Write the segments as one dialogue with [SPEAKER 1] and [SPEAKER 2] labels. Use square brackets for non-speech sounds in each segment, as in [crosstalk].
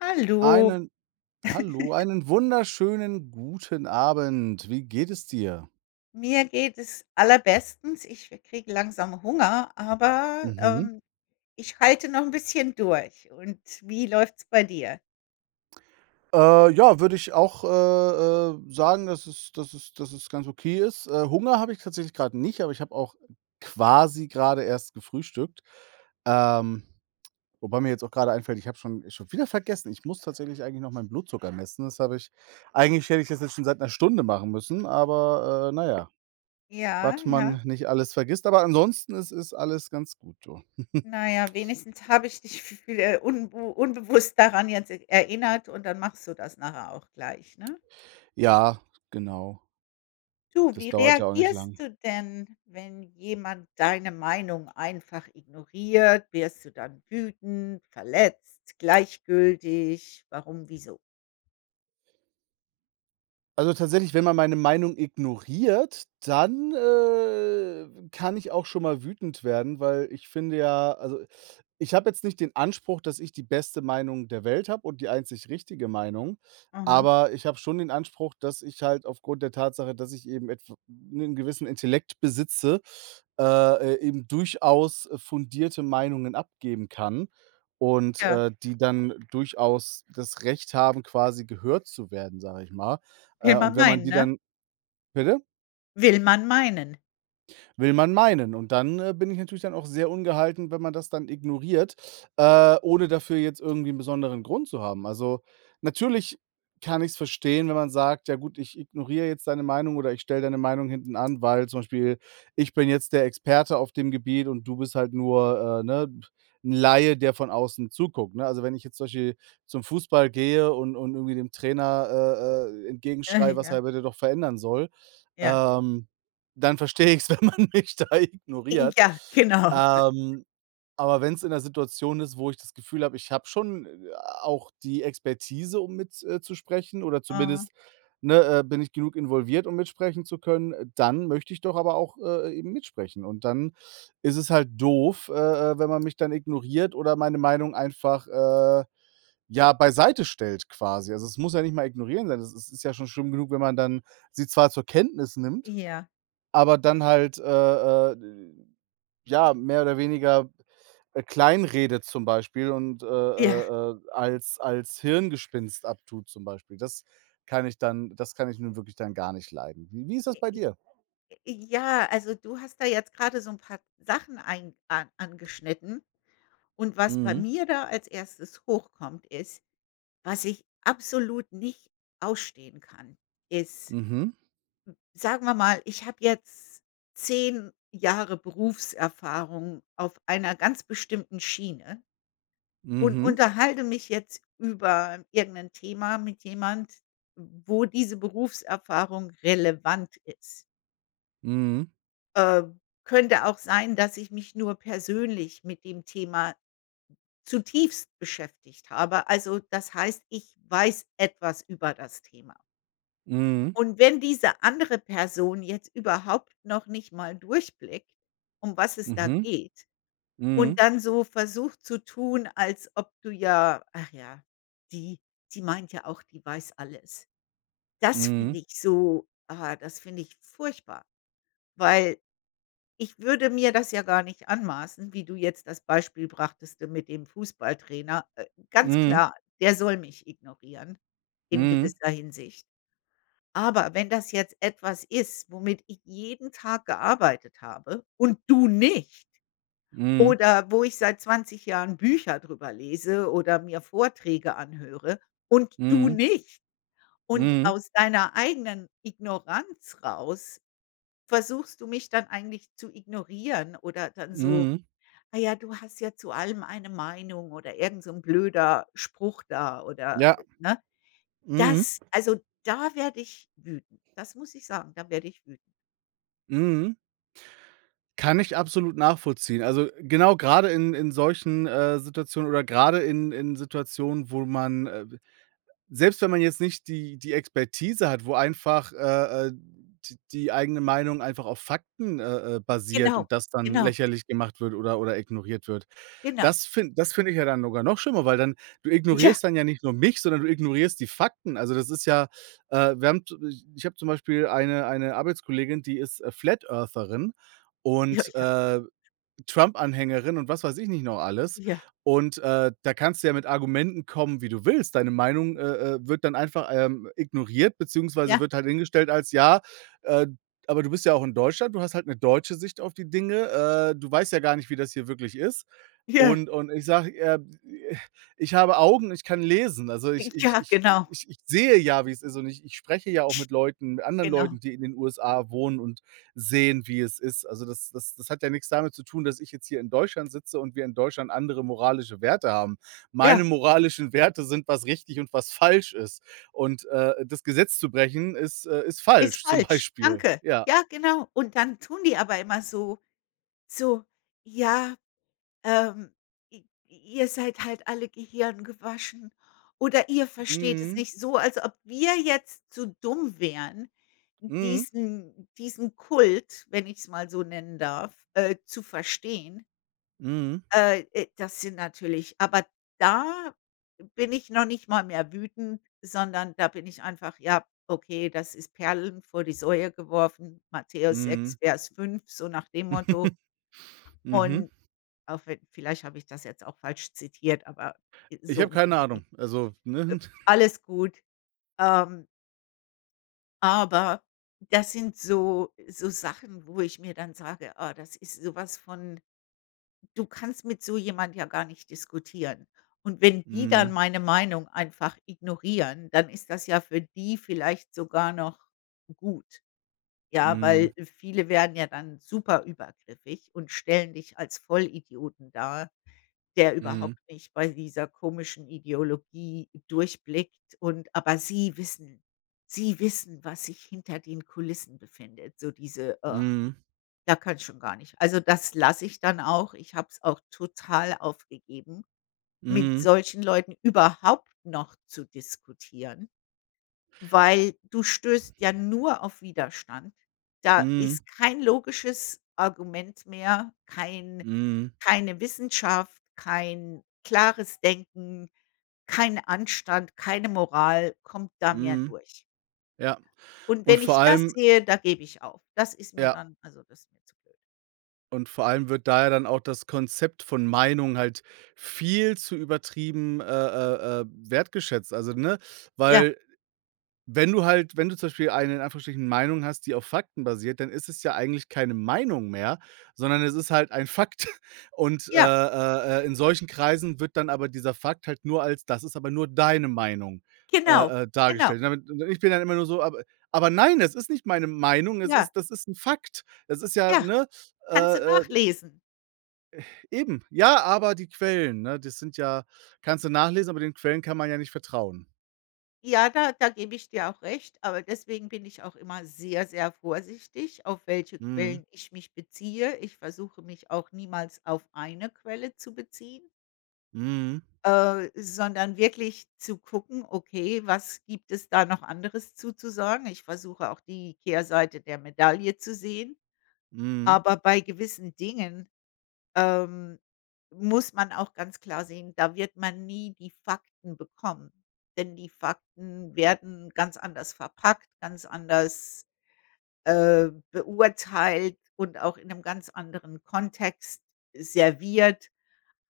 [SPEAKER 1] Hallo,
[SPEAKER 2] Einen hallo, einen wunderschönen guten Abend. Wie geht es dir?
[SPEAKER 1] mir geht es allerbestens. Ich kriege langsam Hunger, aber,
[SPEAKER 2] Mhm.
[SPEAKER 1] ich halte noch ein bisschen durch. Und wie läuft's bei dir?
[SPEAKER 2] Ja, würde ich auch, sagen, dass es ganz okay ist. Hunger habe ich tatsächlich gerade nicht, aber ich habe auch quasi gerade erst gefrühstückt. Ähm, Wobei mir jetzt auch gerade einfällt, ich habe schon wieder vergessen. Ich muss tatsächlich eigentlich noch meinen Blutzucker messen. Das habe ich Eigentlich hätte ich das jetzt schon seit einer Stunde machen müssen, aber, na ja,
[SPEAKER 1] Ja,
[SPEAKER 2] was
[SPEAKER 1] ja.
[SPEAKER 2] man nicht alles vergisst. Aber ansonsten ist alles ganz gut, du.
[SPEAKER 1] Na ja, wenigstens habe ich dich v unbewusst daran jetzt erinnert und dann machst du das nachher auch gleich, ne?
[SPEAKER 2] Ja, genau.
[SPEAKER 1] Du, wie
[SPEAKER 2] Das dauert ja auch nicht
[SPEAKER 1] reagierst
[SPEAKER 2] lang.
[SPEAKER 1] du denn, wenn jemand deine Meinung einfach ignoriert? Wirst du dann wütend, verletzt, gleichgültig? Warum, wieso?
[SPEAKER 2] Also, tatsächlich, wenn man meine Meinung ignoriert, dann, kann ich auch schon mal wütend werden, weil ich finde ja, also, ich habe jetzt nicht den Anspruch, dass ich die beste Meinung der Welt habe und die einzig richtige Meinung,
[SPEAKER 1] Mhm.
[SPEAKER 2] aber ich habe schon den Anspruch, dass ich halt aufgrund der Tatsache, dass ich eben etw 'nen gewissen Intellekt besitze, äh, eben durchaus fundierte Meinungen abgeben kann und,
[SPEAKER 1] Ja.
[SPEAKER 2] die dann durchaus das Recht haben, quasi gehört zu werden, sage ich mal.
[SPEAKER 1] Will
[SPEAKER 2] Und
[SPEAKER 1] man
[SPEAKER 2] wenn man
[SPEAKER 1] meinen,
[SPEAKER 2] die
[SPEAKER 1] ne?
[SPEAKER 2] dann bitte?
[SPEAKER 1] Will man meinen.
[SPEAKER 2] Will man meinen. Und dann, bin ich natürlich dann auch sehr ungehalten, wenn man das dann ignoriert, ohne dafür jetzt irgendwie einen besonderen Grund zu haben. Also, natürlich kann ich es verstehen, wenn man sagt: „Ja gut, ich ignoriere jetzt deine Meinung oder ich stelle deine Meinung hinten an, weil zum Beispiel ich bin jetzt der Experte auf dem Gebiet und du bist halt nur, ne, 'n Laie, der von außen zuguckt“, ne? Also, wenn ich jetzt zum Beispiel zum Fußball gehe und irgendwie dem Trainer, entgegenschreie, was
[SPEAKER 1] Ja,
[SPEAKER 2] er bitte doch verändern soll,
[SPEAKER 1] ja.
[SPEAKER 2] ähm dann verstehe ich es, [laughs] wenn man mich da ignoriert.
[SPEAKER 1] Ja, genau.
[SPEAKER 2] Ähm, aber wenn es in 'ner Situation ist, wo ich das Gefühl habe, ich habe schon, auch die Expertise, um mitzusprechen, zu sprechen, oder
[SPEAKER 1] Oh,
[SPEAKER 2] zumindest, ne, bin ich genug involviert, um mitsprechen zu können, dann möchte ich doch aber auch, eben mitsprechen. Und dann ist es halt doof, wenn man mich dann ignoriert oder meine Meinung einfach, ja, beiseite stellt quasi. Also, es muss ja nicht mal ignorieren sein. Es ist ja schon schlimm genug, wenn man dann sie zwar zur Kenntnis nimmt,
[SPEAKER 1] ja.
[SPEAKER 2] aber dann halt, äh, ja, mehr oder weniger, kleinredet zum Beispiel und,
[SPEAKER 1] Ja.
[SPEAKER 2] als Hirngespinst abtut zum Beispiel. Das kann ich nun wirklich dann gar nicht leiden. Wie ist das bei dir?
[SPEAKER 1] Ja, also, du hast da jetzt grade so 'n paar Sachen ein an angeschnitten, und was bei
[SPEAKER 2] Mhm.
[SPEAKER 1] mir da als erstes hochkommt, ist, was ich absolut nicht ausstehen kann, ist,
[SPEAKER 2] Mhm.
[SPEAKER 1] sagen wir mal, ich habe jetzt 10 Jahre Berufserfahrung auf einer ganz bestimmten Schiene und
[SPEAKER 2] Mhm.
[SPEAKER 1] unterhalte mich jetzt über irgendein Thema mit jemand, wo diese Berufserfahrung relevant ist.
[SPEAKER 2] Mhm.
[SPEAKER 1] Äh, Könnte auch sein, dass ich mich nur persönlich mit dem Thema zutiefst beschäftigt habe. Also, das heißt, ich weiß etwas über das Thema. Und wenn diese andere Person jetzt überhaupt noch nicht mal durchblickt, um was es da
[SPEAKER 2] Mhm.
[SPEAKER 1] geht, und
[SPEAKER 2] Mhm.
[SPEAKER 1] dann so versucht zu tun, als ob, du ja, ach ja, die die meint ja auch, die weiß alles. Das
[SPEAKER 2] Mhm.
[SPEAKER 1] finde ich furchtbar, weil ich würde mir das ja gar nicht anmaßen, wie du jetzt das Beispiel brachtest, mit dem Fußballtrainer. Ganz klar, der soll mich ignorieren
[SPEAKER 2] Mhm.
[SPEAKER 1] in
[SPEAKER 2] Mhm.
[SPEAKER 1] gewisser Hinsicht. Aber wenn das jetzt etwas ist, womit ich jeden Tag gearbeitet habe und du nicht,
[SPEAKER 2] Mhm. Mhm.
[SPEAKER 1] oder wo ich seit 20 Jahren Bücher drüber lese oder mir Vorträge anhöre und du
[SPEAKER 2] Mhm.
[SPEAKER 1] nicht. Und
[SPEAKER 2] Mhm.
[SPEAKER 1] aus deiner eigenen Ignoranz raus versuchst du mich dann eigentlich zu ignorieren oder dann so:
[SPEAKER 2] Mhm.
[SPEAKER 1] „Ah ja, du hast ja zu allem eine Meinung" oder irgend so 'n blöder Spruch da oder,
[SPEAKER 2] Ja.
[SPEAKER 1] ne?
[SPEAKER 2] Mhm.
[SPEAKER 1] Das, also, da werde ich wütend. Das muss ich sagen, da werde ich wütend.
[SPEAKER 2] Mhm. Kann ich absolut nachvollziehen. Also, genau gerade in solchen, Situationen, oder gerade in Situationen, wo man, selbst wenn man jetzt nicht die Expertise hat, wo einfach, d die eigene Meinung einfach auf Fakten, basiert
[SPEAKER 1] Genau,
[SPEAKER 2] und das dann
[SPEAKER 1] genau,
[SPEAKER 2] lächerlich gemacht wird oder ignoriert wird.
[SPEAKER 1] genau.
[SPEAKER 2] Das finde ich ja dann sogar noch schlimmer, weil dann du
[SPEAKER 1] Ja,
[SPEAKER 2] ignorierst dann ja nicht nur mich, sondern du ignorierst die Fakten. Also, das ist ja, wir haben z ich habe zum Beispiel eine Arbeitskollegin, die ist, Flat-Eartherin
[SPEAKER 1] ja,
[SPEAKER 2] und,
[SPEAKER 1] ja,
[SPEAKER 2] Trump-Anhängerin und was weiß ich nicht noch alles.
[SPEAKER 1] ja,
[SPEAKER 2] Und, da kannst du ja mit Argumenten kommen, wie du willst. Deine Meinung wird dann einfach, ignoriert, beziehungsweise
[SPEAKER 1] ja,
[SPEAKER 2] wird halt hingestellt als: „Ja, äh, aber du bist ja auch in Deutschland, du hast halt eine deutsche Sicht auf die Dinge, du weißt ja gar nicht, wie das hier wirklich ist.“
[SPEAKER 1] ja,
[SPEAKER 2] Und ich sage, ich habe Augen, ich kann lesen. Also, ich ich
[SPEAKER 1] ja,
[SPEAKER 2] ich
[SPEAKER 1] genau.
[SPEAKER 2] ich ich sehe ja, wie es ist, und ich spreche ja auch mit Leuten mit anderen
[SPEAKER 1] Genau.
[SPEAKER 2] Leuten, die in den USA wohnen und sehen, wie es ist. Also, das hat ja nichts damit zu tun, dass ich jetzt hier in Deutschland sitze und wir in Deutschland andere moralische Werte haben. Meine
[SPEAKER 1] Ja,
[SPEAKER 2] moralischen Werte sind, was richtig und was falsch ist. Und, das Gesetz zu brechen ist
[SPEAKER 1] ist
[SPEAKER 2] falsch zum
[SPEAKER 1] falsch.
[SPEAKER 2] Beispiel.
[SPEAKER 1] Danke.
[SPEAKER 2] Ja.
[SPEAKER 1] Ja, genau. Und dann tun die aber immer so: „Ja, ähm, i ihr seid halt alle Gehirn gewaschen oder ihr versteht es
[SPEAKER 2] Mhm.
[SPEAKER 1] nicht." So, als ob wir jetzt zu dumm wären,
[SPEAKER 2] Mhm.
[SPEAKER 1] diesen Kult, wenn ich es mal so nennen darf, zu verstehen.
[SPEAKER 2] Mhm.
[SPEAKER 1] Das sind natürlich aber, da bin ich noch nicht mal mehr wütend, sondern da bin ich einfach: „Ja, okay, das ist Perlen vor die Säue geworfen, Matthäus 6
[SPEAKER 2] Mhm.
[SPEAKER 1] Vers 5", so nach dem Motto.
[SPEAKER 2] [laughs] Mhm.
[SPEAKER 1] Und auch, wenn vielleicht habe ich das jetzt auch falsch zitiert, aber
[SPEAKER 2] Ich
[SPEAKER 1] so
[SPEAKER 2] habe
[SPEAKER 1] um den
[SPEAKER 2] keine
[SPEAKER 1] Dreh.
[SPEAKER 2] Ahnung. Also,
[SPEAKER 1] Äh,
[SPEAKER 2] ne? [laughs]
[SPEAKER 1] Alles gut. Ähm, aber das sind so Sachen, wo ich mir dann sage: „Ah, das ist sowas von." Du kannst mit so jemand ja gar nicht diskutieren. Und wenn die dann
[SPEAKER 2] Mhm.
[SPEAKER 1] meine Meinung einfach ignorieren, dann ist das ja für die vielleicht sogar noch gut. Ja, weil
[SPEAKER 2] Mhm.
[SPEAKER 1] viele werden ja dann super übergriffig und stellen dich als Vollidioten dar, der
[SPEAKER 2] Mhm.
[SPEAKER 1] überhaupt nicht bei dieser komischen Ideologie durchblickt, und aber sie wissen, was sich hinter den Kulissen befindet, so diese, ugh.
[SPEAKER 2] Mhm.
[SPEAKER 1] Da kann ich schon gar nicht. Also, das lasse ich dann auch. Ich habe es auch total aufgegeben, mit
[SPEAKER 2] Mhm.
[SPEAKER 1] solchen Leuten überhaupt noch zu diskutieren, weil du stößt ja nur auf Widerstand. Da
[SPEAKER 2] Mhm.
[SPEAKER 1] ist kein logisches Argument mehr, kein
[SPEAKER 2] Mhm.
[SPEAKER 1] keine Wissenschaft, kein klares Denken, kein Anstand, keine Moral kommt da mehr
[SPEAKER 2] Mhm.
[SPEAKER 1] durch.
[SPEAKER 2] Ja.
[SPEAKER 1] Und
[SPEAKER 2] Und
[SPEAKER 1] wenn
[SPEAKER 2] vor
[SPEAKER 1] ich das
[SPEAKER 2] allem
[SPEAKER 1] sehe, da gebe ich auf. Das ist mir
[SPEAKER 2] ja.
[SPEAKER 1] dann, also, das ist mir zu blöd.
[SPEAKER 2] Und vor allem wird da ja dann auch das Konzept von Meinung halt viel zu übertrieben, wertgeschätzt. Also, ne,
[SPEAKER 1] Ja,
[SPEAKER 2] weil wenn du zum Beispiel eine in Anführungsstrichen Meinung hast, die auf Fakten basiert, dann ist es ja eigentlich keine Meinung mehr, sondern es ist halt ein Fakt. [laughs] Und,
[SPEAKER 1] ja.
[SPEAKER 2] in solchen Kreisen wird dann aber dieser Fakt halt nur als: „Das ist aber nur deine Meinung“,
[SPEAKER 1] Genau, genau.
[SPEAKER 2] dargestellt. Und damit und Ich bin dann immer nur so: „Aber, nein, das ist nicht meine Meinung, es
[SPEAKER 1] Ja,
[SPEAKER 2] ist das ist ein Fakt. Das ist ja“,
[SPEAKER 1] ja,
[SPEAKER 2] ne, äh,
[SPEAKER 1] kannst du
[SPEAKER 2] äh
[SPEAKER 1] nachlesen.
[SPEAKER 2] Eben. Ja, aber die Quellen, ne, das sind ja kannst du nachlesen, aber den Quellen kann man ja nicht vertrauen.
[SPEAKER 1] Ja, da gebe ich dir auch recht, aber deswegen bin ich auch immer sehr, sehr vorsichtig, auf welche
[SPEAKER 2] Mhm.
[SPEAKER 1] Quellen ich mich beziehe. Ich versuche mich auch niemals auf eine Quelle zu beziehen,
[SPEAKER 2] Mhm.
[SPEAKER 1] sondern wirklich zu gucken: Okay, was gibt es da noch anderes zuzusagen? Ich versuche auch die Kehrseite der Medaille zu sehen,
[SPEAKER 2] Mhm.
[SPEAKER 1] aber bei gewissen Dingen Ähm, muss man auch ganz klar sehen, da wird man nie die Fakten bekommen, denn die Fakten werden ganz anders verpackt, ganz anders, beurteilt und auch in einem ganz anderen Kontext serviert.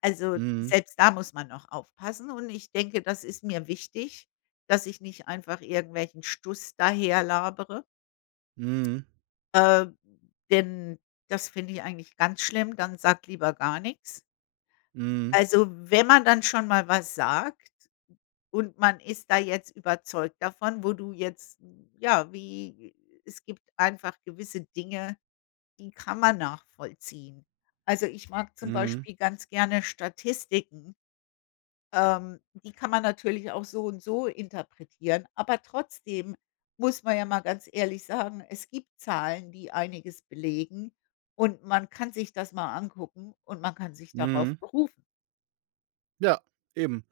[SPEAKER 1] Also,
[SPEAKER 2] Mhm.
[SPEAKER 1] selbst da muss man noch aufpassen und ich denke, das ist mir wichtig, dass ich nicht einfach irgendwelchen Stuss daherlabere,
[SPEAKER 2] Mhm.
[SPEAKER 1] äh, denn das finde ich eigentlich ganz schlimm, dann sagt lieber gar nichts.
[SPEAKER 2] Mhm.
[SPEAKER 1] Also, wenn man dann schon mal was sagt und man ist da jetzt überzeugt davon, wo du jetzt, ja, wie, es gibt einfach gewisse Dinge, die kann man nachvollziehen. Also, ich mag zum
[SPEAKER 2] Mhm.
[SPEAKER 1] Beispiel ganz gerne Statistiken. Die kann man natürlich auch so und so interpretieren, aber trotzdem muss man ja mal ganz ehrlich sagen, es gibt Zahlen, die einiges belegen und man kann sich das mal angucken und man kann sich darauf
[SPEAKER 2] Mhm.
[SPEAKER 1] berufen.
[SPEAKER 2] Ja, eben.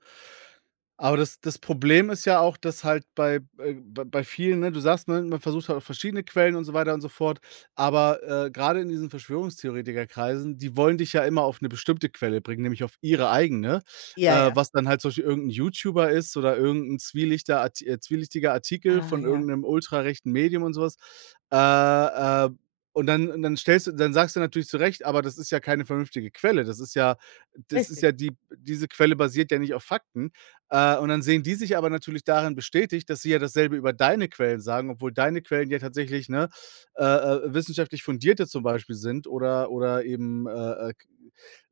[SPEAKER 2] Aber das Problem ist ja auch, dass halt bei, bei vielen, ne, du sagst, ne, man versucht halt auch verschiedene Quellen und so weiter und so fort, aber, grade in diesen Verschwörungstheoretikerkreisen, die wollen dich ja immer auf eine bestimmte Quelle bringen, nämlich auf ihre eigene,
[SPEAKER 1] Ja, ja.
[SPEAKER 2] was dann halt zum Beispiel irgend YouTuber ist oder irgendein zwielichter Art zwielichtiger Artikel
[SPEAKER 1] Ah,
[SPEAKER 2] von
[SPEAKER 1] ja.
[SPEAKER 2] irgendeinem ultrarechten Medium und so was. Äh, äh, und dann und dann stellst du dann sagst du natürlich zu Recht: „Aber das ist ja keine vernünftige Quelle. Das ist
[SPEAKER 1] Richtig.
[SPEAKER 2] ja die Diese Quelle basiert ja nicht auf Fakten.“ Und dann sehen die sich aber natürlich darin bestätigt, dass sie ja dasselbe über deine Quellen sagen, obwohl deine Quellen ja tatsächlich, ne, wissenschaftlich fundierte zum Beispiel sind, oder eben, äh,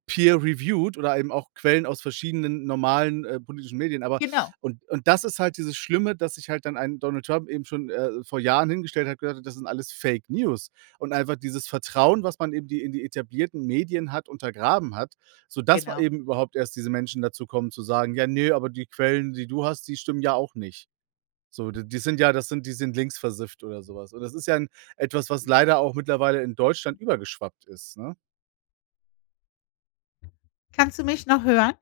[SPEAKER 2] peer-reviewed, oder eben auch Quellen aus verschiedenen normalen, politischen Medien, aber,
[SPEAKER 1] Genau,
[SPEAKER 2] und das ist halt dieses Schlimme, dass sich halt dann ein Donald Trump eben schon, vor Jahren hingestellt hat, gesagt hat: „Das sind alles Fake News.“ Und einfach dieses Vertrauen, was man eben die in die etablierten Medien hat, untergraben hat, sodass man
[SPEAKER 1] genau.
[SPEAKER 2] eben überhaupt erst diese Menschen dazu kommen zu sagen: „Ja, nee, aber die Quellen, die du hast, die stimmen ja auch nicht. So, d die sind ja das sind die sind linksversifft“, oder sowas. Und das ist ja 'n etwas, was leider auch mittlerweile in Deutschland übergeschwappt ist, ne?
[SPEAKER 1] Kannst du mich noch hören?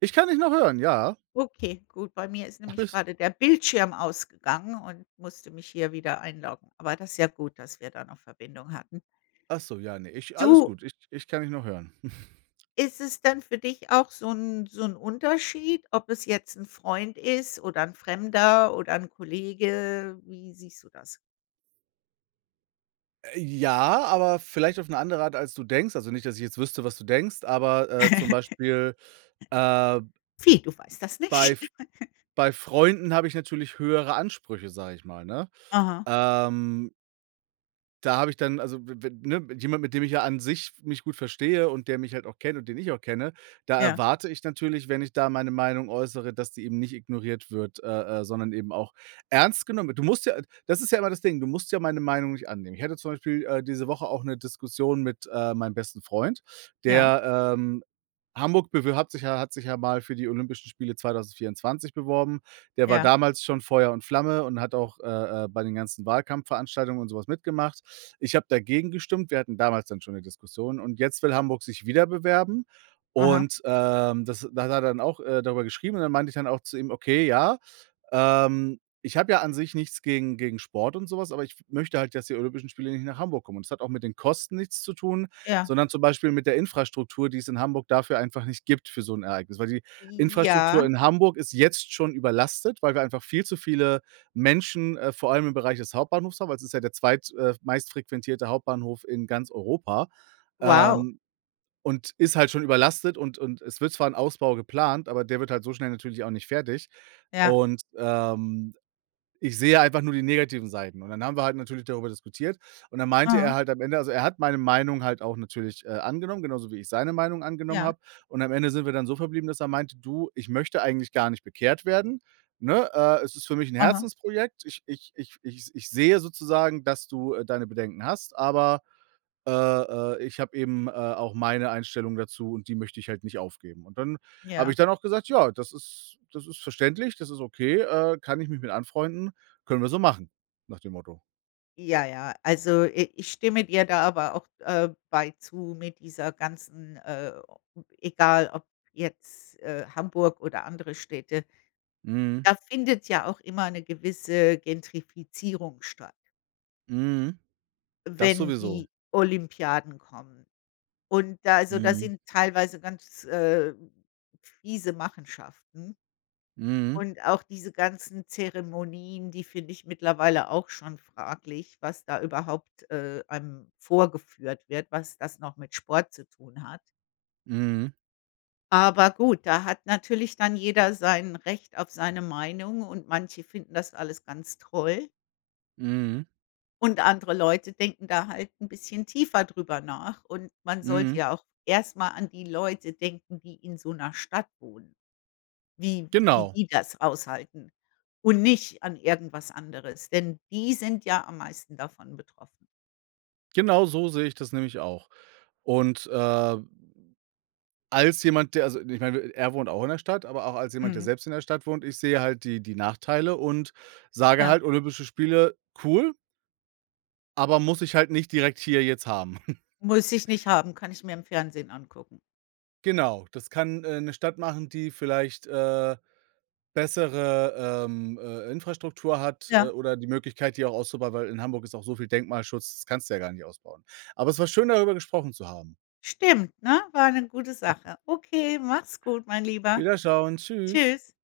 [SPEAKER 2] Ich kann dich noch hören, ja.
[SPEAKER 1] Okay, gut. Bei mir ist nämlich
[SPEAKER 2] Alles
[SPEAKER 1] gerade der Bildschirm ausgegangen und musste mich hier wieder einloggen. Aber das ist ja gut, dass wir da noch Verbindung hatten.
[SPEAKER 2] Ach so, ja, ne, ich, alles
[SPEAKER 1] Du,
[SPEAKER 2] gut. Ich kann dich noch hören. [laughs]
[SPEAKER 1] ist es denn für dich auch so 'n Unterschied, ob es jetzt 'n Freund ist oder 'n Fremder oder 'n Kollege? Wie siehst du das?
[SPEAKER 2] Ja, aber vielleicht auf 'ne andere Art, als du denkst. Also, nicht, dass ich jetzt wüsste, was du denkst, aber, zum
[SPEAKER 1] [laughs]
[SPEAKER 2] Beispiel, äh,
[SPEAKER 1] Wie, du weißt das
[SPEAKER 2] bei
[SPEAKER 1] nicht?
[SPEAKER 2] F bei Freunden habe ich natürlich höhere Ansprüche, sage ich mal, ne?
[SPEAKER 1] Aha,
[SPEAKER 2] Ähm Da habe ich dann, also, w ne, jemand, mit dem ich ja an sich mich gut verstehe und der mich halt auch kennt und den ich auch kenne, da
[SPEAKER 1] ja,
[SPEAKER 2] erwarte ich natürlich, wenn ich da meine Meinung äußere, dass die eben nicht ignoriert wird, sondern eben auch ernst genommen wird. Du musst ja Das ist ja immer das Ding, du musst ja meine Meinung nicht annehmen. Ich hatte zum Beispiel, diese Woche auch eine Diskussion mit, meinem besten Freund,
[SPEAKER 1] ja,
[SPEAKER 2] der, Hamburg bewir hat sich ja mal für die Olympischen Spiele 2024 beworben. Der war
[SPEAKER 1] ja,
[SPEAKER 2] damals schon Feuer und Flamme und hat auch, bei den ganzen Wahlkampfveranstaltungen und sowas mitgemacht. Ich habe dagegen gestimmt. Wir hatten damals dann schon eine Diskussion und jetzt will Hamburg sich wieder bewerben,
[SPEAKER 1] aha,
[SPEAKER 2] und, das da hat er dann auch, darüber geschrieben, und dann meinte ich dann auch zu ihm: „Okay, ja, ich habe ja an sich nichts gegen Sport und sowas, aber ich möchte halt, dass die Olympischen Spiele nicht nach Hamburg kommen.“ Und das hat auch mit den Kosten nichts zu tun,
[SPEAKER 1] ja.
[SPEAKER 2] sondern zum Beispiel mit der Infrastruktur, die es in Hamburg dafür einfach nicht gibt, für so ein Ereignis, weil die Infrastruktur
[SPEAKER 1] Ja,
[SPEAKER 2] in Hamburg ist jetzt schon überlastet, weil wir einfach viel zu viele Menschen, vor allem im Bereich des Hauptbahnhofs haben, weil es ist ja der zweit meistfrequentierte Hauptbahnhof in ganz Europa,
[SPEAKER 1] wow,
[SPEAKER 2] ähm, und ist halt schon überlastet, und es wird zwar ein Ausbau geplant, aber der wird halt so schnell natürlich auch nicht fertig,
[SPEAKER 1] ja,
[SPEAKER 2] und, ich sehe einfach nur die negativen Seiten. Und dann haben wir halt natürlich darüber diskutiert. Und dann meinte
[SPEAKER 1] aha,
[SPEAKER 2] er halt am Ende, also, er hat meine Meinung halt auch natürlich, angenommen, genauso wie ich seine Meinung angenommen
[SPEAKER 1] ja,
[SPEAKER 2] habe. Und am Ende sind wir dann so verblieben, dass er meinte: „Du, ich möchte eigentlich gar nicht bekehrt werden, ne? Es ist für mich ein
[SPEAKER 1] aha,
[SPEAKER 2] Herzensprojekt. Ich sehe sozusagen, dass du, deine Bedenken hast, aber“ äh, ich habe eben, auch meine Einstellung dazu und die möchte ich halt nicht aufgeben. Und dann habe
[SPEAKER 1] ja.
[SPEAKER 2] ich dann auch gesagt: „Ja, das ist, das ist verständlich, das ist okay, kann ich mich mit anfreunden, können wir so machen.“ Nach dem Motto.
[SPEAKER 1] Ja, ja, also, i ich stimme dir da aber auch, bei zu mit dieser ganzen, egal ob jetzt, Hamburg oder andere Städte,
[SPEAKER 2] Mhm,
[SPEAKER 1] da findet ja auch immer eine gewisse Gentrifizierung statt,
[SPEAKER 2] mhm, das
[SPEAKER 1] wenn
[SPEAKER 2] sowieso.
[SPEAKER 1] die Olympiaden kommen. Und da, also, da
[SPEAKER 2] Mhm,
[SPEAKER 1] sind teilweise ganz, fiese Machenschaften.
[SPEAKER 2] mhm,
[SPEAKER 1] Und auch diese ganzen Zeremonien, die finde ich mittlerweile auch schon fraglich, was da überhaupt, einem vorgeführt wird, was das noch mit Sport zu tun hat.
[SPEAKER 2] mhm,
[SPEAKER 1] Aber gut, da hat natürlich dann jeder sein Recht auf seine Meinung und manche finden das alles ganz toll
[SPEAKER 2] mhm,
[SPEAKER 1] und andere Leute denken da halt ein bisschen tiefer drüber nach und man sollte
[SPEAKER 2] mhm.
[SPEAKER 1] ja auch erst mal an die Leute denken, die in so einer Stadt wohnen. Wie
[SPEAKER 2] Genau,
[SPEAKER 1] die das aushalten und nicht an irgendwas anderes, denn die sind ja am meisten davon betroffen.
[SPEAKER 2] genau so sehe ich das nämlich auch. Und, als jemand, der, also, ich meine, er wohnt auch in der Stadt, aber auch als jemand, der
[SPEAKER 1] Mhm.
[SPEAKER 2] selbst in der Stadt wohnt, ich sehe halt die Nachteile und sage
[SPEAKER 1] Ja,
[SPEAKER 2] halt: „Olympische Spiele, cool, aber muss ich halt nicht direkt hier jetzt haben.“ [laughs]
[SPEAKER 1] muss ich nicht haben, kann ich mir im Fernsehen angucken.
[SPEAKER 2] Genau, das kann, 'ne Stadt machen, die vielleicht, bessere, Infrastruktur hat,
[SPEAKER 1] Ja,
[SPEAKER 2] oder die Möglichkeit, die auch auszubauen, weil in Hamburg ist auch so viel Denkmalschutz, das kannst du ja gar nicht ausbauen. Aber es war schön, darüber gesprochen zu haben.
[SPEAKER 1] stimmt, ne? War eine gute Sache. Okay, mach's gut, mein Lieber.
[SPEAKER 2] Wiederschauen, tschüss.
[SPEAKER 1] Tschüss.